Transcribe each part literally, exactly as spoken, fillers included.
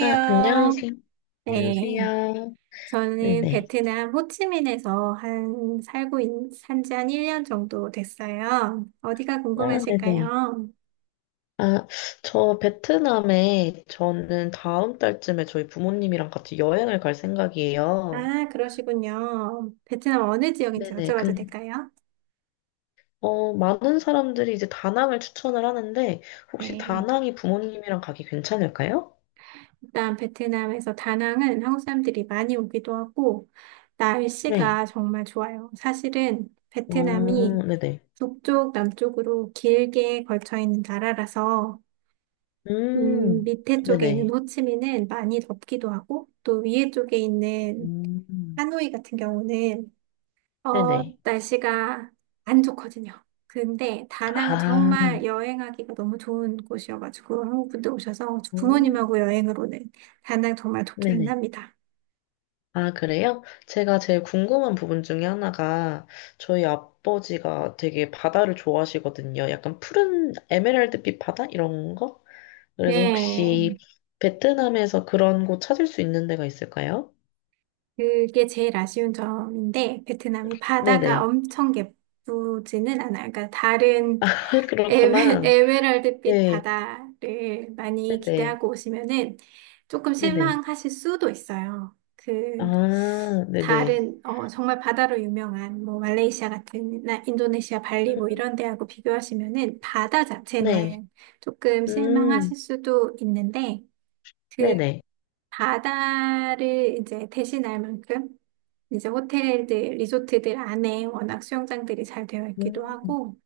아, 안녕하세요. 네. 안녕하세요. 저는 네네. 베트남 호치민에서 한 살고 산지 한 일 년 정도 됐어요. 어디가 아, 네네. 궁금하실까요? 아, 저 베트남에 저는 다음 달쯤에 저희 부모님이랑 같이 여행을 갈 생각이에요. 아, 그러시군요. 베트남 어느 지역인지 네네. 여쭤봐도 근, 될까요? 어, 많은 사람들이 이제 다낭을 추천을 하는데, 혹시 네. 다낭이 부모님이랑 가기 괜찮을까요? 일단 베트남에서 다낭은 한국 사람들이 많이 오기도 하고 네. 날씨가 정말 좋아요. 사실은 어, 베트남이 네네. 북쪽, 남쪽으로 길게 걸쳐 있는 나라라서 음, 음, 밑에 쪽에 있는 네네. 호치민은 많이 덥기도 하고, 또 위에 쪽에 있는 음, 하노이 같은 경우는, 어, 네네. 날씨가 안 좋거든요. 근데 다낭은 아, 정말 여행하기가 너무 좋은 곳이어가지고, 한국 분들 오셔서 음, 부모님하고 여행을 오는 다낭 정말 좋기는 네네. 합니다. 아, 그래요? 제가 제일 궁금한 부분 중에 하나가 저희 아버지가 되게 바다를 좋아하시거든요. 약간 푸른 에메랄드빛 바다? 이런 거? 그래서 네, 혹시 베트남에서 그런 곳 찾을 수 있는 데가 있을까요? 그게 제일 아쉬운 점인데, 베트남이 바다가 네네. 엄청 예쁘지는 않아요. 그러니까 다른 아, 에메- 그렇구나. 에메랄드빛 네. 바다를 많이 네네. 기대하고 오시면은 조금 네네. 실망하실 수도 있어요. 그 아, 네네. 다른 어 정말 바다로 유명한 뭐 말레이시아 같은 나 인도네시아 발리 뭐 음, 이런 데하고 비교하시면은 바다 네. 자체는 조금 음, 실망하실 수도 있는데 그 네네. 바다를 이제 대신할 만큼 이제 호텔들 리조트들 안에 워낙 수영장들이 잘 되어 있기도 음, 하고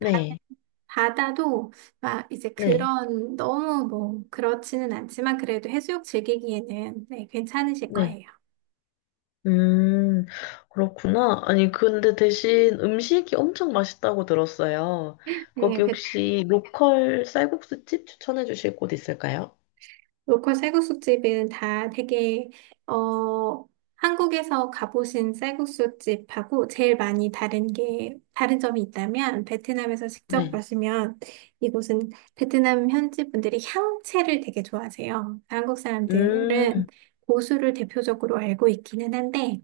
네. 바다도 막 이제 네. 그런 너무 뭐 그렇지는 않지만 그래도 해수욕 즐기기에는 네, 괜찮으실 네. 거예요. 음, 그렇구나. 아니, 근데 대신 음식이 엄청 맛있다고 들었어요. 네, 거기 베- 혹시 로컬 쌀국수집 추천해 주실 곳 있을까요? 로컬 쌀국수집은 다 되게 어 한국에서 가보신 쌀국수집하고 제일 많이 다른 게 다른 점이 있다면 베트남에서 직접 네. 가시면 이곳은 베트남 현지 분들이 향채를 되게 좋아하세요. 한국 사람들은 음, 고수를 대표적으로 알고 있기는 한데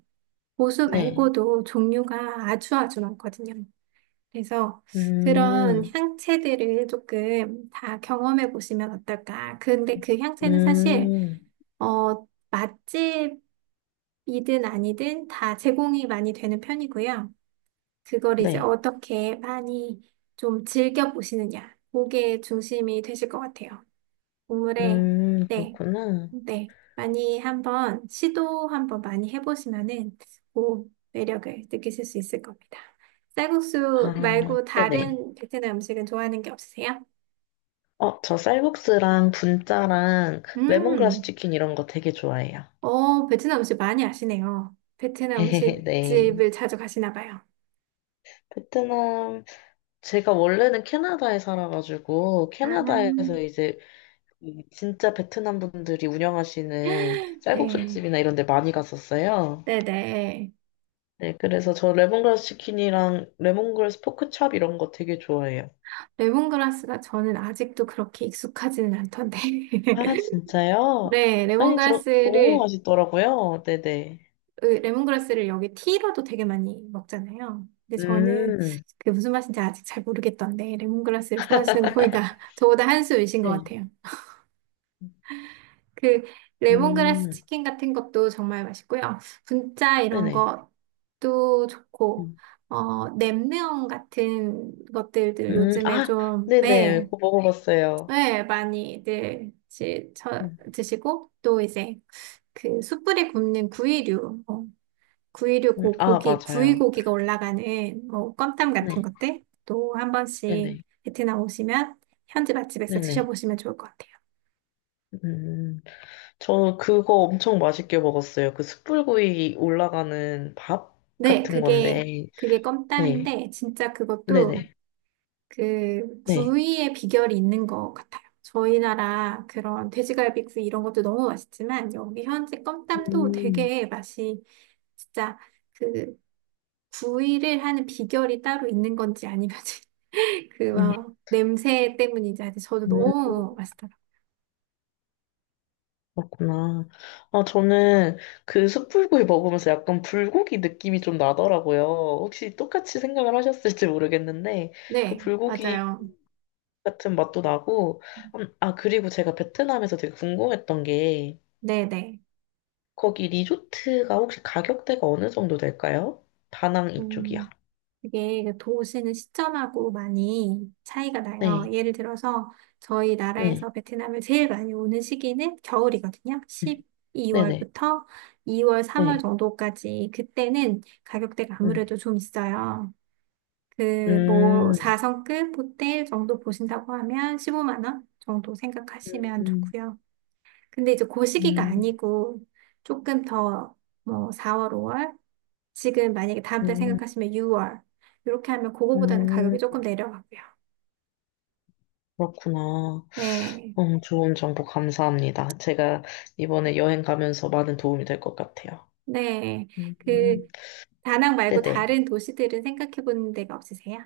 고수 네. 말고도 종류가 아주 아주 많거든요. 그래서 그런 음, 향채들을 조금 다 경험해 보시면 어떨까. 근데 그 향채는 사실, 음, 어, 맛집이든 아니든 다 제공이 많이 되는 편이고요. 그걸 이제 네. 어떻게 많이 좀 즐겨 보시느냐. 그게 중심이 되실 것 같아요. 오물에 음, 네. 그렇구나. 네, 많이 한번 시도 한번 많이 해보시면은 오 매력을 느끼실 수 있을 겁니다. 쌀국수 아, 말고 네네. 다른 베트남 음식은 좋아하는 게 없으세요? 어, 저 쌀국수랑 분짜랑 레몬그라스 음, 치킨 이런 거 되게 좋아해요. 어 베트남 음식 많이 아시네요. 베트남 네. 음식집을 자주 가시나 봐요. 베트남 제가 원래는 캐나다에 살아가지고, 아, 캐나다에서 이제 이 진짜 베트남 분들이 운영하시는 네, 쌀국수집이나 이런 데 많이 갔었어요. 네네. 네, 그래서 저 레몬그라스 치킨이랑 레몬그라스 포크찹 이런 거 되게 좋아해요. 레몬그라스가 저는 아직도 그렇게 익숙하지는 않던데. 아, 진짜요? 네, 아니, 저 너무 레몬그라스를 맛있더라고요. 네네. 그 레몬그라스를 여기 티로도 되게 많이 먹잖아요. 근데 저는 음, 그게 무슨 맛인지 아직 잘 모르겠던데 레몬그라스를 좋아하시는 거 보니까 저보다 한 수 위신 것 네. 같아요. 그 레몬그라스 음, 치킨 같은 것도 정말 맛있고요. 분짜 이런 네네. 것도 좋고 음, 어 냄비형 같은 것들들 음, 요즘에 아, 좀 네네. 네, 그거 먹어봤어요. 네 많이들 지- 저- 음, 드시고 또 이제 그 숯불에 굽는 구이류 어, 구이류 음, 고, 아, 고기, 구이 맞아요. 고기가 올라가는 뭐 껌땀 같은 네, 것들 또 한 번씩 네네. 베트남 오시면 현지 맛집에서 네네. 드셔보시면 좋을 것 같아요. 음, 저는 그거 엄청 맛있게 먹었어요. 그 숯불구이 올라가는 밥 네, 같은 그게 건데, 그게 네, 껌땀인데 진짜 그것도 네네, 그 네. 구이의 비결이 있는 것 같아요. 저희 나라 그런 돼지갈비 구이 이런 것도 너무 맛있지만 여기 현지 껌땀도 음, 되게 맛이 진짜 그 구이를 하는 비결이 따로 있는 건지 아니면 그 음, 막 냄새 때문인지 아직 저도 음, 너무 맛있더라고요. 그렇구나. 아, 저는 그 숯불구이 먹으면서 약간 불고기 느낌이 좀 나더라고요. 혹시 똑같이 생각을 하셨을지 모르겠는데, 그 네, 불고기 맞아요. 같은 맛도 나고, 음, 아, 그리고 제가 베트남에서 되게 궁금했던 게, 네네. 거기 리조트가 혹시 가격대가 어느 정도 될까요? 다낭 이쪽이야. 음, 그게 그 도시는 시점하고 많이 차이가 나요. 네, 예를 들어서 저희 네, 나라에서 베트남을 제일 많이 오는 시기는 겨울이거든요. 네, 네, 네, 십이 월부터 이 월, 삼 월 네. 정도까지 그때는 가격대가 음, 아무래도 좀 있어요. 그 뭐 음, 사 성급 호텔 정도 보신다고 하면 십오만 원 정도 생각하시면 음, 좋고요. 근데 이제 고 시기가 음, 아니고 조금 더 뭐 사 월, 오 월 지금 만약에 다음 달 음, 생각하시면 유 월 이렇게 하면 그거보다는 가격이 음. 조금 내려가고요. 그렇구나. 네, 음, 좋은 정보 감사합니다. 제가 이번에 여행 가면서 많은 도움이 될 것 같아요. 네. 그 음, 다낭 말고 네네. 다른 도시들은 생각해 본 데가 없으세요?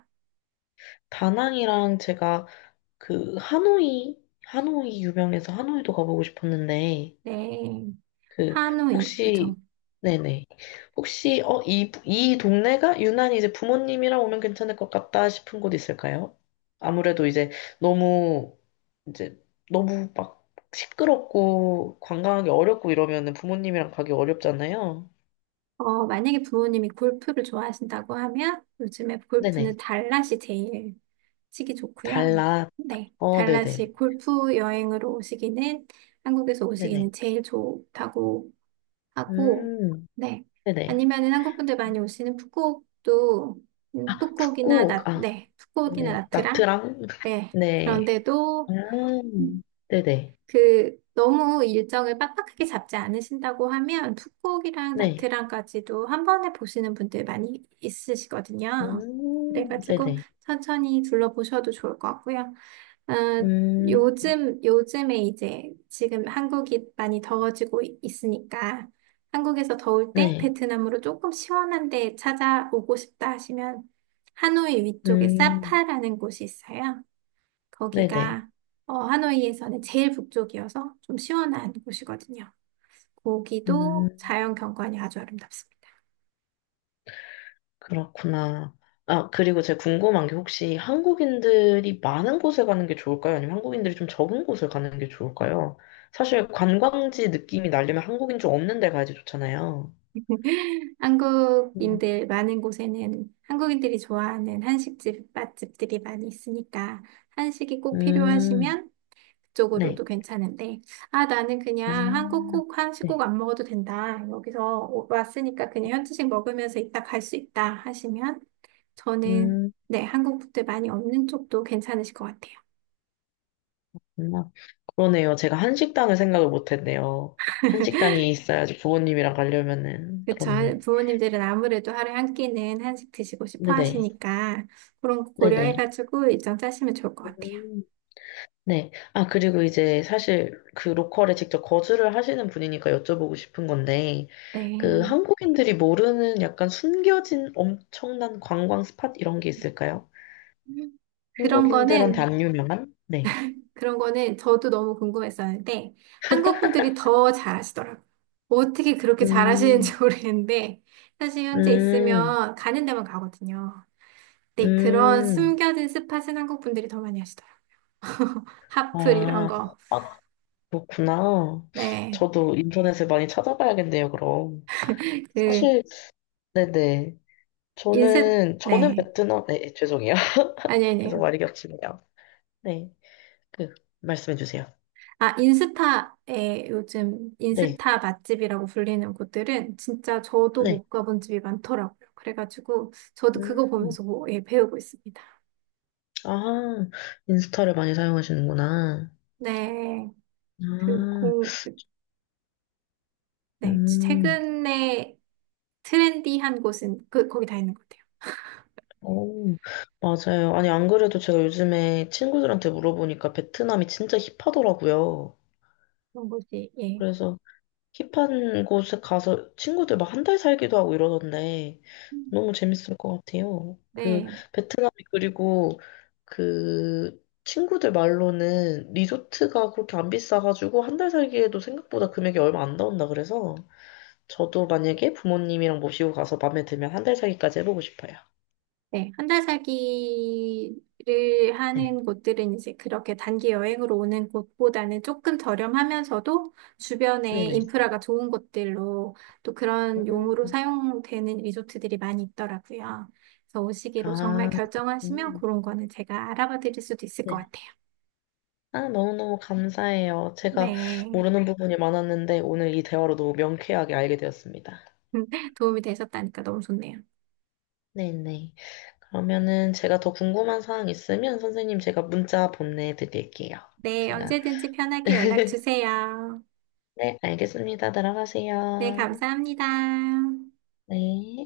다낭이랑 제가 그 하노이, 하노이 유명해서 하노이도 가보고 싶었는데, 네, 그 하노이 혹시 그쵸? 네네 혹시 어 이 이 동네가 유난히 이제 부모님이랑 오면 괜찮을 것 같다 싶은 곳 있을까요? 아무래도 이제 너무 이제 너무 막 시끄럽고 관광하기 어렵고 이러면은 부모님이랑 가기 어렵잖아요. 어, 만약에 부모님이 골프를 좋아하신다고 하면 요즘에 네네 골프는 달랏이 제일 치기 좋고요. 달라 네, 어 네네 달랏이 골프 여행으로 오시기는 한국에서 오시기는 네네 제일 좋다고 하고, 음 네. 네네 아니면은 한국 분들 많이 오시는 푸꾸옥도 음, 아 푸꾸옥이나 북극 나, 아 네, 푸꾸옥이나 네네 나트랑, 나트랑 네. 네 아, 그런데도 네네 그 너무 일정을 빡빡하게 잡지 않으신다고 하면 풋고기랑 네 나트랑까지도 한 번에 보시는 분들 많이 있으시거든요. 음, 그래가지고 네네. 천천히 둘러보셔도 좋을 것 같고요. 어, 음, 요즘, 요즘에 이제 지금 한국이 많이 더워지고 이- 있으니까 한국에서 더울 때 네. 베트남으로 조금 시원한 데 찾아오고 싶다 하시면 하노이 위쪽에 음, 사파라는 곳이 있어요. 네네. 거기가 어, 하노이에서는 제일 북쪽이어서 좀 시원한 곳이거든요. 거기도 음, 자연 경관이 아주 아름답습니다. 그렇구나. 아, 그리고 제가 궁금한 게 혹시 한국인들이 많은 곳에 가는 게 좋을까요? 아니면 한국인들이 좀 적은 곳에 가는 게 좋을까요? 사실 관광지 느낌이 나려면 한국인 좀 없는 데 가야지 좋잖아요. 음, 한국인들 많은 곳에는 한국인들이 좋아하는 한식집 맛집들이 많이 있으니까 한식이 꼭 음, 필요하시면 네. 그쪽으로도 괜찮은데 아 나는 그냥 한국 아, 꼭 한식 꼭 네. 안 먹어도 된다. 여기서 오- 왔으니까 그냥 현지식 먹으면서 이따 갈 수 있다 하시면 저는 음, 네, 한국 분들 많이 없는 쪽도 괜찮으실 것 같아요. 그렇구나. 그러네요. 제가 한식당을 생각을 못 했네요. 한식당이 있어야지 부모님이랑 가려면은 그쵸. 한- 그렇네. 부모님들은 아무래도 하루에 한 끼는 한식 드시고 싶어 네네. 하시니까 그런 거 네네. 고려해가지고 일정 짜시면 좋을 것 같아요. 음. 네. 아, 그리고 이제 사실 그 로컬에 직접 거주를 하시는 분이니까 여쭤보고 싶은 건데, 그 네. 한국인들이 모르는 약간 숨겨진 엄청난 관광 스팟 이런 게 있을까요? 그런 한국인들한테 거는, 안 유명한? 네. 그런 거는 저도 너무 궁금했었는데 한국 분들이 더 잘하시더라고요. 어떻게 그렇게 음, 잘하시는지 모르겠는데 사실 현재 음, 있으면 가는 데만 가거든요. 네, 그런 음. 숨겨진 스팟은 한국 분들이 더 많이 하시더라고요. 핫플 이런 아, 거. 아, 그렇구나. 네. 저도 인터넷을 많이 찾아봐야겠네요, 그럼. 그 사실, 네네. 인셋 저는, 저는 네. 베트남, 네, 죄송해요. 아니 계속 아니에요. 많이 겹치네요. 네. 그, 말씀해 주세요. 아, 인스타에 요즘 네. 인스타 맛집이라고 불리는 곳들은 진짜 저도 네. 못 가본 집이 많더라고요. 그래가지고 저도 그거 음, 보면서 뭐, 예, 배우고 있습니다. 아, 인스타를 많이 사용하시는구나. 네, 그 아, 공, 네, 음, 최근에 트렌디한 곳은 그 거기 다 있는 것 같아요. 오, 맞아요. 아니, 안 그래도 제가 요즘에 친구들한테 물어보니까 베트남이 진짜 힙하더라고요. 그런 곳이 예, 그래서 힙한 곳에 가서 친구들 막 한 달 살기도 하고 이러던데 너무 재밌을 것 같아요. 그 네. 베트남이 그리고 그 친구들 말로는 리조트가 그렇게 안 비싸가지고 한 달 살기에도 생각보다 금액이 얼마 안 나온다 그래서 저도 만약에 부모님이랑 모시고 가서 마음에 들면 한 달 살기까지 해보고 싶어요. 네, 한 달 살기를 네. 하는 곳들은 이제 그렇게 단기 여행으로 오는 곳보다는 조금 저렴하면서도 주변에 네네. 인프라가 좋은 곳들로 또 그런 용으로 음. 사용되는 리조트들이 많이 있더라고요. 그래서 오시기로 정말 아, 결정하시면 그렇구나. 그런 거는 제가 알아봐 드릴 수도 있을 것 네. 같아요. 아, 너무너무 감사해요. 제가 네. 모르는 부분이 많았는데 오늘 이 대화로 너무 명쾌하게 알게 되었습니다. 도움이 되셨다니까 너무 좋네요. 네네. 그러면은 제가 더 궁금한 사항 있으면 선생님 제가 문자 보내드릴게요. 네, 제가, 언제든지 편하게 연락 주세요. 네, 알겠습니다. 네, 들어가세요. 감사합니다. 네.